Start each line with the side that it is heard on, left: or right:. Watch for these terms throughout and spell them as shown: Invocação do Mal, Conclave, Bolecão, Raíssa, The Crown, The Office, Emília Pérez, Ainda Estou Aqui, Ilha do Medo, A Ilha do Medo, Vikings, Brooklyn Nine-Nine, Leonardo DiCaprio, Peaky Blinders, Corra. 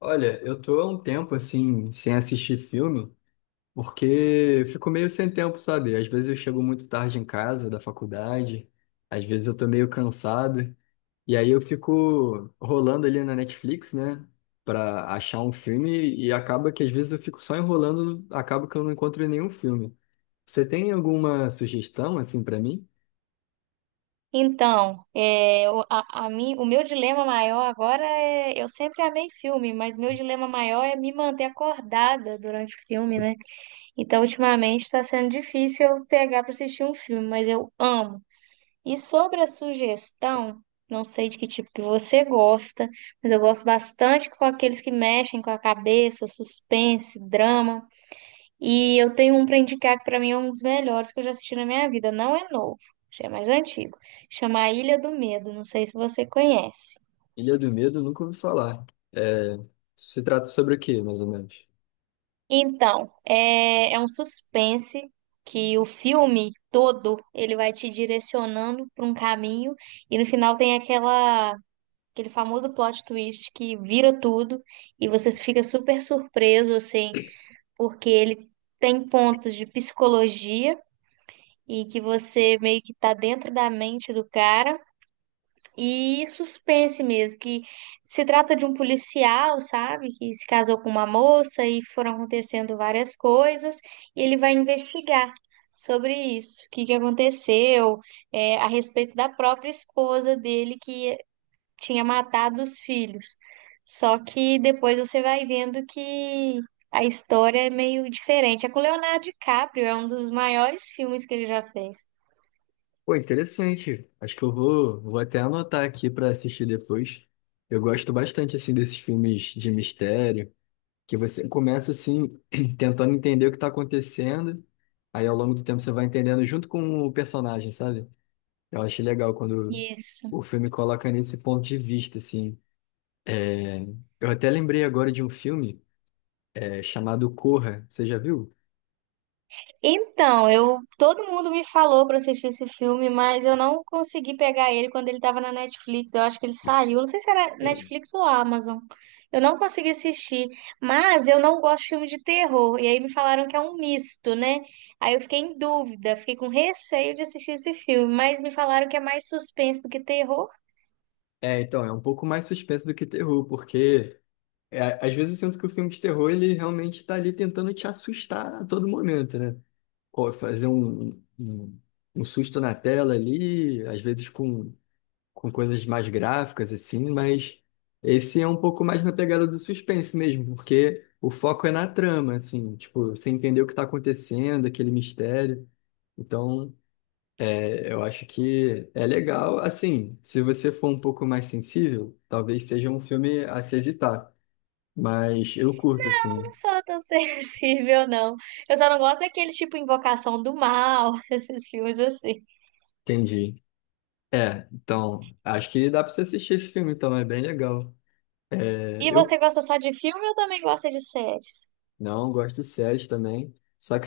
left: Olha, eu tô há um tempo assim, sem assistir filme, porque eu fico meio sem tempo, sabe? Às vezes eu chego muito tarde em casa da faculdade, às vezes eu tô meio cansado, e aí eu fico rolando ali na Netflix, né, pra achar um filme, e acaba que às vezes eu fico só enrolando, acaba que eu não encontro nenhum filme. Você tem alguma sugestão, assim, pra mim?
right: Então, é, o, a mim, o meu dilema maior agora é. Eu sempre amei filme, mas meu dilema maior é me manter acordada durante o filme, né? Então, ultimamente está sendo difícil eu pegar para assistir um filme, mas eu amo. E sobre a sugestão, não sei de que tipo que você gosta, mas eu gosto bastante com aqueles que mexem com a cabeça, suspense, drama. E eu tenho um pra indicar que pra mim é um dos melhores que eu já assisti na minha vida. Não é novo, já é mais antigo. Chama A Ilha do Medo, não sei se você conhece.
left: Ilha do Medo, eu nunca ouvi falar. É, se trata sobre o quê, mais ou menos?
right: Então, é um suspense que o filme todo ele vai te direcionando para um caminho e no final tem aquela aquele famoso plot twist que vira tudo e você fica super surpreso assim, porque ele tem pontos de psicologia e que você meio que tá dentro da mente do cara. E suspense mesmo, que se trata de um policial, sabe, que se casou com uma moça e foram acontecendo várias coisas, e ele vai investigar sobre isso, o que que aconteceu, a respeito da própria esposa dele que tinha matado os filhos. Só que depois você vai vendo que a história é meio diferente. É com Leonardo DiCaprio, é um dos maiores filmes que ele já fez.
left: Pô, interessante. Acho que eu vou, vou até anotar aqui para assistir depois. Eu gosto bastante assim desses filmes de mistério, que você começa assim tentando entender o que tá acontecendo, aí ao longo do tempo você vai entendendo junto com o personagem, sabe? Eu acho legal quando
right: Isso.
left: o filme coloca nesse ponto de vista assim. É, eu até lembrei agora de um filme chamado Corra. Você já viu?
right: Então, eu todo mundo me falou pra assistir esse filme, mas eu não consegui pegar ele quando ele tava na Netflix. Eu acho que ele saiu, não sei se era
left: Sim.
right: Netflix ou Amazon. Eu não consegui assistir, mas eu não gosto de filme de terror. E aí me falaram que é um misto, né? Aí eu fiquei em dúvida, fiquei com receio de assistir esse filme, mas me falaram que é mais suspense do que terror.
left: É, então, é um pouco mais suspense do que terror, porque é, às vezes eu sinto que o filme de terror, ele realmente tá ali tentando te assustar a todo momento, né? Fazer um susto na tela ali, às vezes com coisas mais gráficas, assim, mas esse é um pouco mais na pegada do suspense mesmo, porque o foco é na trama, assim, tipo, você entender o que tá acontecendo, aquele mistério. Então, eu acho que é legal, assim, se você for um pouco mais sensível, talvez seja um filme a se evitar. Mas eu curto,
right: Eu
left: assim.
right: não sou tão sensível, não. Eu só não gosto daquele tipo Invocação do Mal, esses filmes assim.
left: Entendi. É, então, acho que dá pra você assistir esse filme, então, é bem legal. É,
right: E você
left: eu
right: gosta só de filme ou também gosta de séries?
left: não gosto de séries também, só que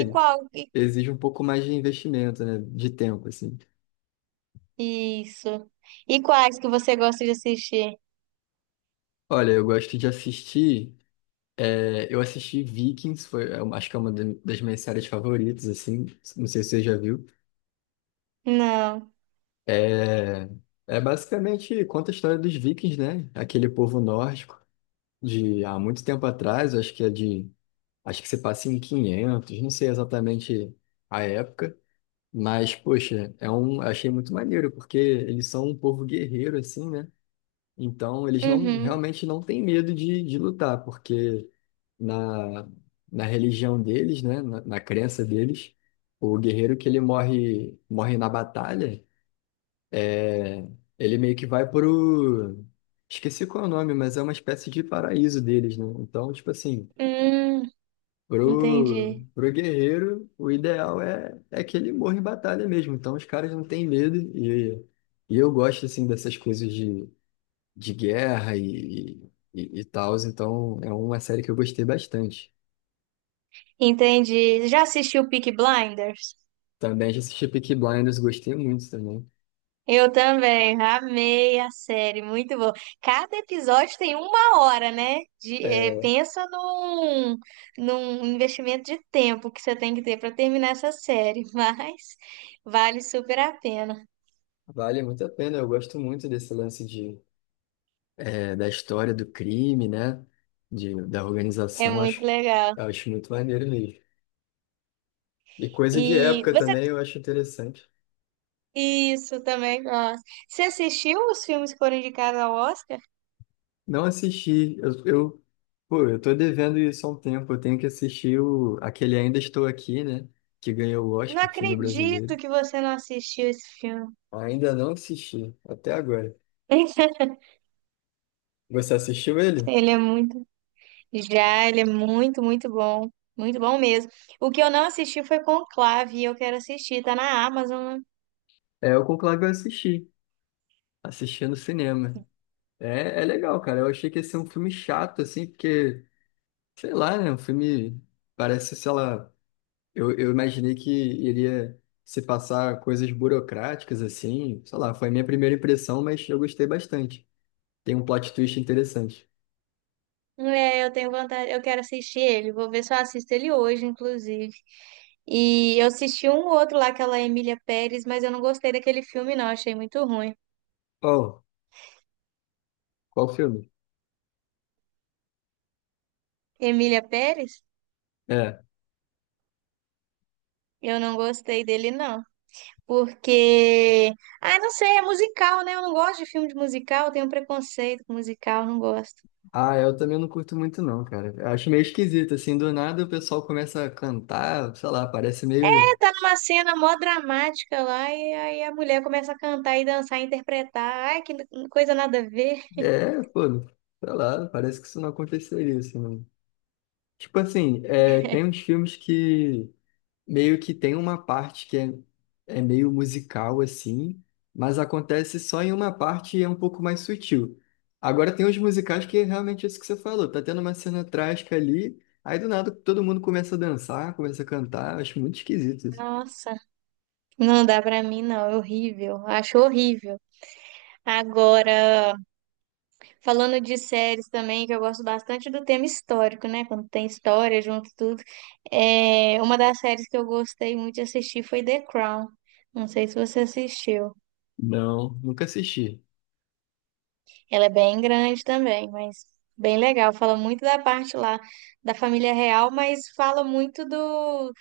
right: E qual? e-
left: exige um pouco mais de investimento, né? De tempo, assim.
right: Isso. E quais que você gosta de assistir?
left: Olha, eu gosto de assistir. Eu assisti Vikings, foi, é, acho que é uma das minhas séries favoritas, assim. Não sei se você já viu.
right: Não.
left: É, é basicamente conta a história dos Vikings, né? Aquele povo nórdico de há muito tempo atrás, acho que é de. Acho que você passa em 500, não sei exatamente a época, mas, poxa, é um, achei muito maneiro, porque eles são um povo guerreiro, assim, né? Então, eles não,
right: Uhum.
left: realmente não têm medo de lutar, porque na, na religião deles, né, na crença deles, o guerreiro que ele morre, morre na batalha, é, ele meio que vai pro... Esqueci qual é o nome, mas é uma espécie de paraíso deles, né? Então, tipo assim,
right: Hum, entendi.
left: Pro guerreiro, o ideal é que ele morra em batalha mesmo. Então os caras não têm medo. E eu gosto assim dessas coisas de guerra e e tal. Então é uma série que eu gostei bastante.
right: Entendi. Já assistiu Peaky Blinders?
left: Também já assisti Peaky Blinders, gostei muito também.
right: Eu também. Amei a série. Muito bom. Cada episódio tem uma hora, né? De,
left: É,
right: pensa num investimento de tempo que você tem que ter para terminar essa série. Mas vale super a pena.
left: vale muito a pena. Eu gosto muito desse lance de, é, da história do crime, né? De, da
right: É
left: organização.
right: muito
left: Acho,
right: legal.
left: acho muito maneiro mesmo. E coisa de
right: E
left: época
right: você
left: também eu acho interessante.
right: Isso, também gosto. Você assistiu os filmes que foram indicados ao Oscar?
left: Não assisti. Pô, eu tô devendo isso há um tempo. Eu tenho que assistir o, aquele Ainda Estou Aqui, né? Que ganhou o
right: Não
left: Oscar, filme brasileiro.
right: acredito que você não assistiu esse filme.
left: Ainda não assisti, até agora. Você assistiu ele?
right: Ele é muito. Já, ele é muito, muito bom. Muito bom mesmo. O que eu não assisti foi Conclave, e eu quero assistir. Tá na Amazon, né?
left: É, o Conclave eu assisti. Assisti no cinema. É, é legal, cara. Eu achei que ia ser um filme chato, assim, porque, sei lá, né? Um filme parece, sei lá. Eu imaginei que iria se passar coisas burocráticas, assim. Sei lá, foi a minha primeira impressão, mas eu gostei bastante. Tem um plot twist interessante.
right: É, eu tenho vontade, eu quero assistir ele. Vou ver se eu assisto ele hoje, inclusive. E eu assisti um outro lá, aquela Emília Pérez, mas eu não gostei daquele filme, não. Achei muito ruim.
left: Oh, qual filme?
right: Emília Pérez?
left: É.
right: Eu não gostei dele, não. Porque, ah, não sei, é musical, né? Eu não gosto de filme de musical, eu tenho um preconceito com musical, não gosto.
left: Ah, eu também não curto muito não, cara. Eu acho meio esquisito, assim, do nada o pessoal começa a cantar, sei lá, parece meio...
right: É, tá numa cena mó dramática lá e aí a mulher começa a cantar e dançar e interpretar. Ai, que coisa nada a ver.
left: É, pô, sei lá, parece que isso não aconteceria, assim. Não. Tipo assim, é, tem uns filmes que meio que tem uma parte que é, é meio musical assim, mas acontece só em uma parte e é um pouco mais sutil. Agora tem os musicais que é realmente isso que você falou, tá tendo uma cena trágica ali, aí do nada todo mundo começa a dançar, começa a cantar, acho muito esquisito isso.
right: Nossa, não dá pra mim, não, é horrível, acho horrível. Agora, falando de séries também, que eu gosto bastante do tema histórico, né? Quando tem história junto tudo. É, uma das séries que eu gostei muito de assistir foi The Crown. Não sei se você assistiu.
left: Não, nunca assisti.
right: Ela é bem grande também, mas bem legal. Fala muito da parte lá da família real, mas fala muito do,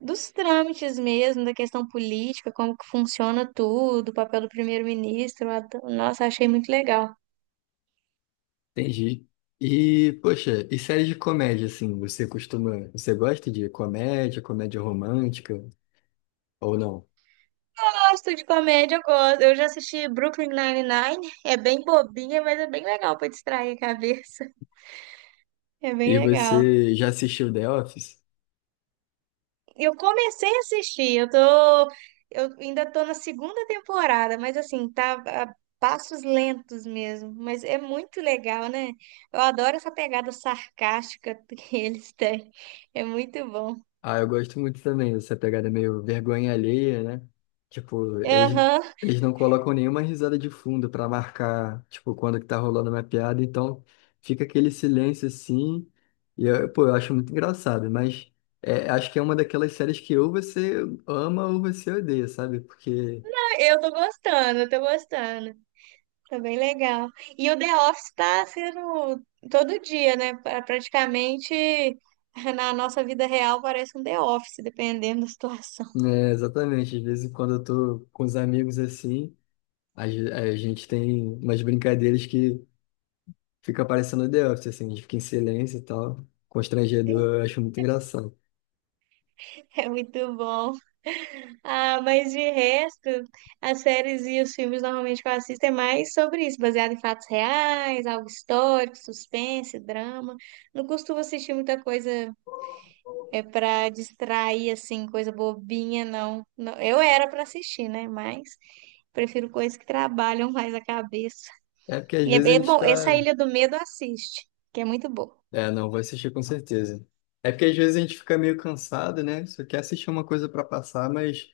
right: dos trâmites mesmo, da questão política, como que funciona tudo, o papel do primeiro-ministro. Nossa, achei muito legal.
left: Entendi. E, poxa, e séries de comédia, assim, você costuma, você gosta de comédia, comédia romântica ou não?
right: Gosto de comédia, eu gosto. Eu já assisti Brooklyn Nine-Nine. É bem bobinha, mas é bem legal para distrair a cabeça. É bem
left: E
right: legal.
left: você já assistiu The Office?
right: Eu comecei a assistir, eu ainda tô na segunda temporada, mas assim, tá a passos lentos mesmo, mas é muito legal, né? Eu adoro essa pegada sarcástica que eles têm. É muito bom.
left: Ah, eu gosto muito também dessa pegada meio vergonha alheia, né? Tipo, eles,
right: Aham,
left: eles não colocam nenhuma risada de fundo pra marcar, tipo, quando que tá rolando uma piada, então fica aquele silêncio assim, e eu, pô, eu acho muito engraçado, mas é, acho que é uma daquelas séries que ou você ama ou você odeia, sabe? Porque,
right: eu tô gostando, eu tô gostando. Tá bem legal. E o The Office tá sendo todo dia, né? Praticamente na nossa vida real parece um The Office, dependendo da situação.
left: né, exatamente, às vezes quando eu tô com os amigos assim, a gente tem umas brincadeiras que fica parecendo The Office, assim, a gente fica em silêncio e tal. Constrangedor, eu acho muito engraçado.
right: É muito bom. Ah, mas de resto, as séries e os filmes normalmente que eu assisto é mais sobre isso, baseado em fatos reais, algo histórico, suspense, drama. Não costumo assistir muita coisa é para distrair assim, coisa bobinha, não. Não, eu era para assistir, né? Mas prefiro coisas que trabalham mais a cabeça.
left: É porque às
right: E é,
left: vezes a
right: é
left: gente
right: bom, essa
left: tá.
right: Ilha do Medo assiste, que é muito boa.
left: É, não, vou assistir com certeza. É porque às vezes a gente fica meio cansado, né? Só quer assistir uma coisa pra passar, mas.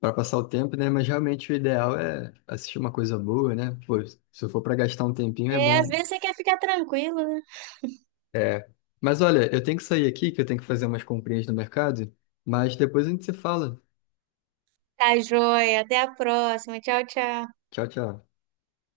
left: Pra passar o tempo, né? Mas realmente o ideal é assistir uma coisa boa, né? Pô, se for pra gastar um tempinho, é
right: É, às
left: bom.
right: vezes você quer ficar tranquilo, né?
left: É. Mas olha, eu tenho que sair aqui, que eu tenho que fazer umas comprinhas no mercado, mas depois a gente se fala.
right: Tá joia, até a próxima. Tchau, tchau.
left: Tchau, tchau.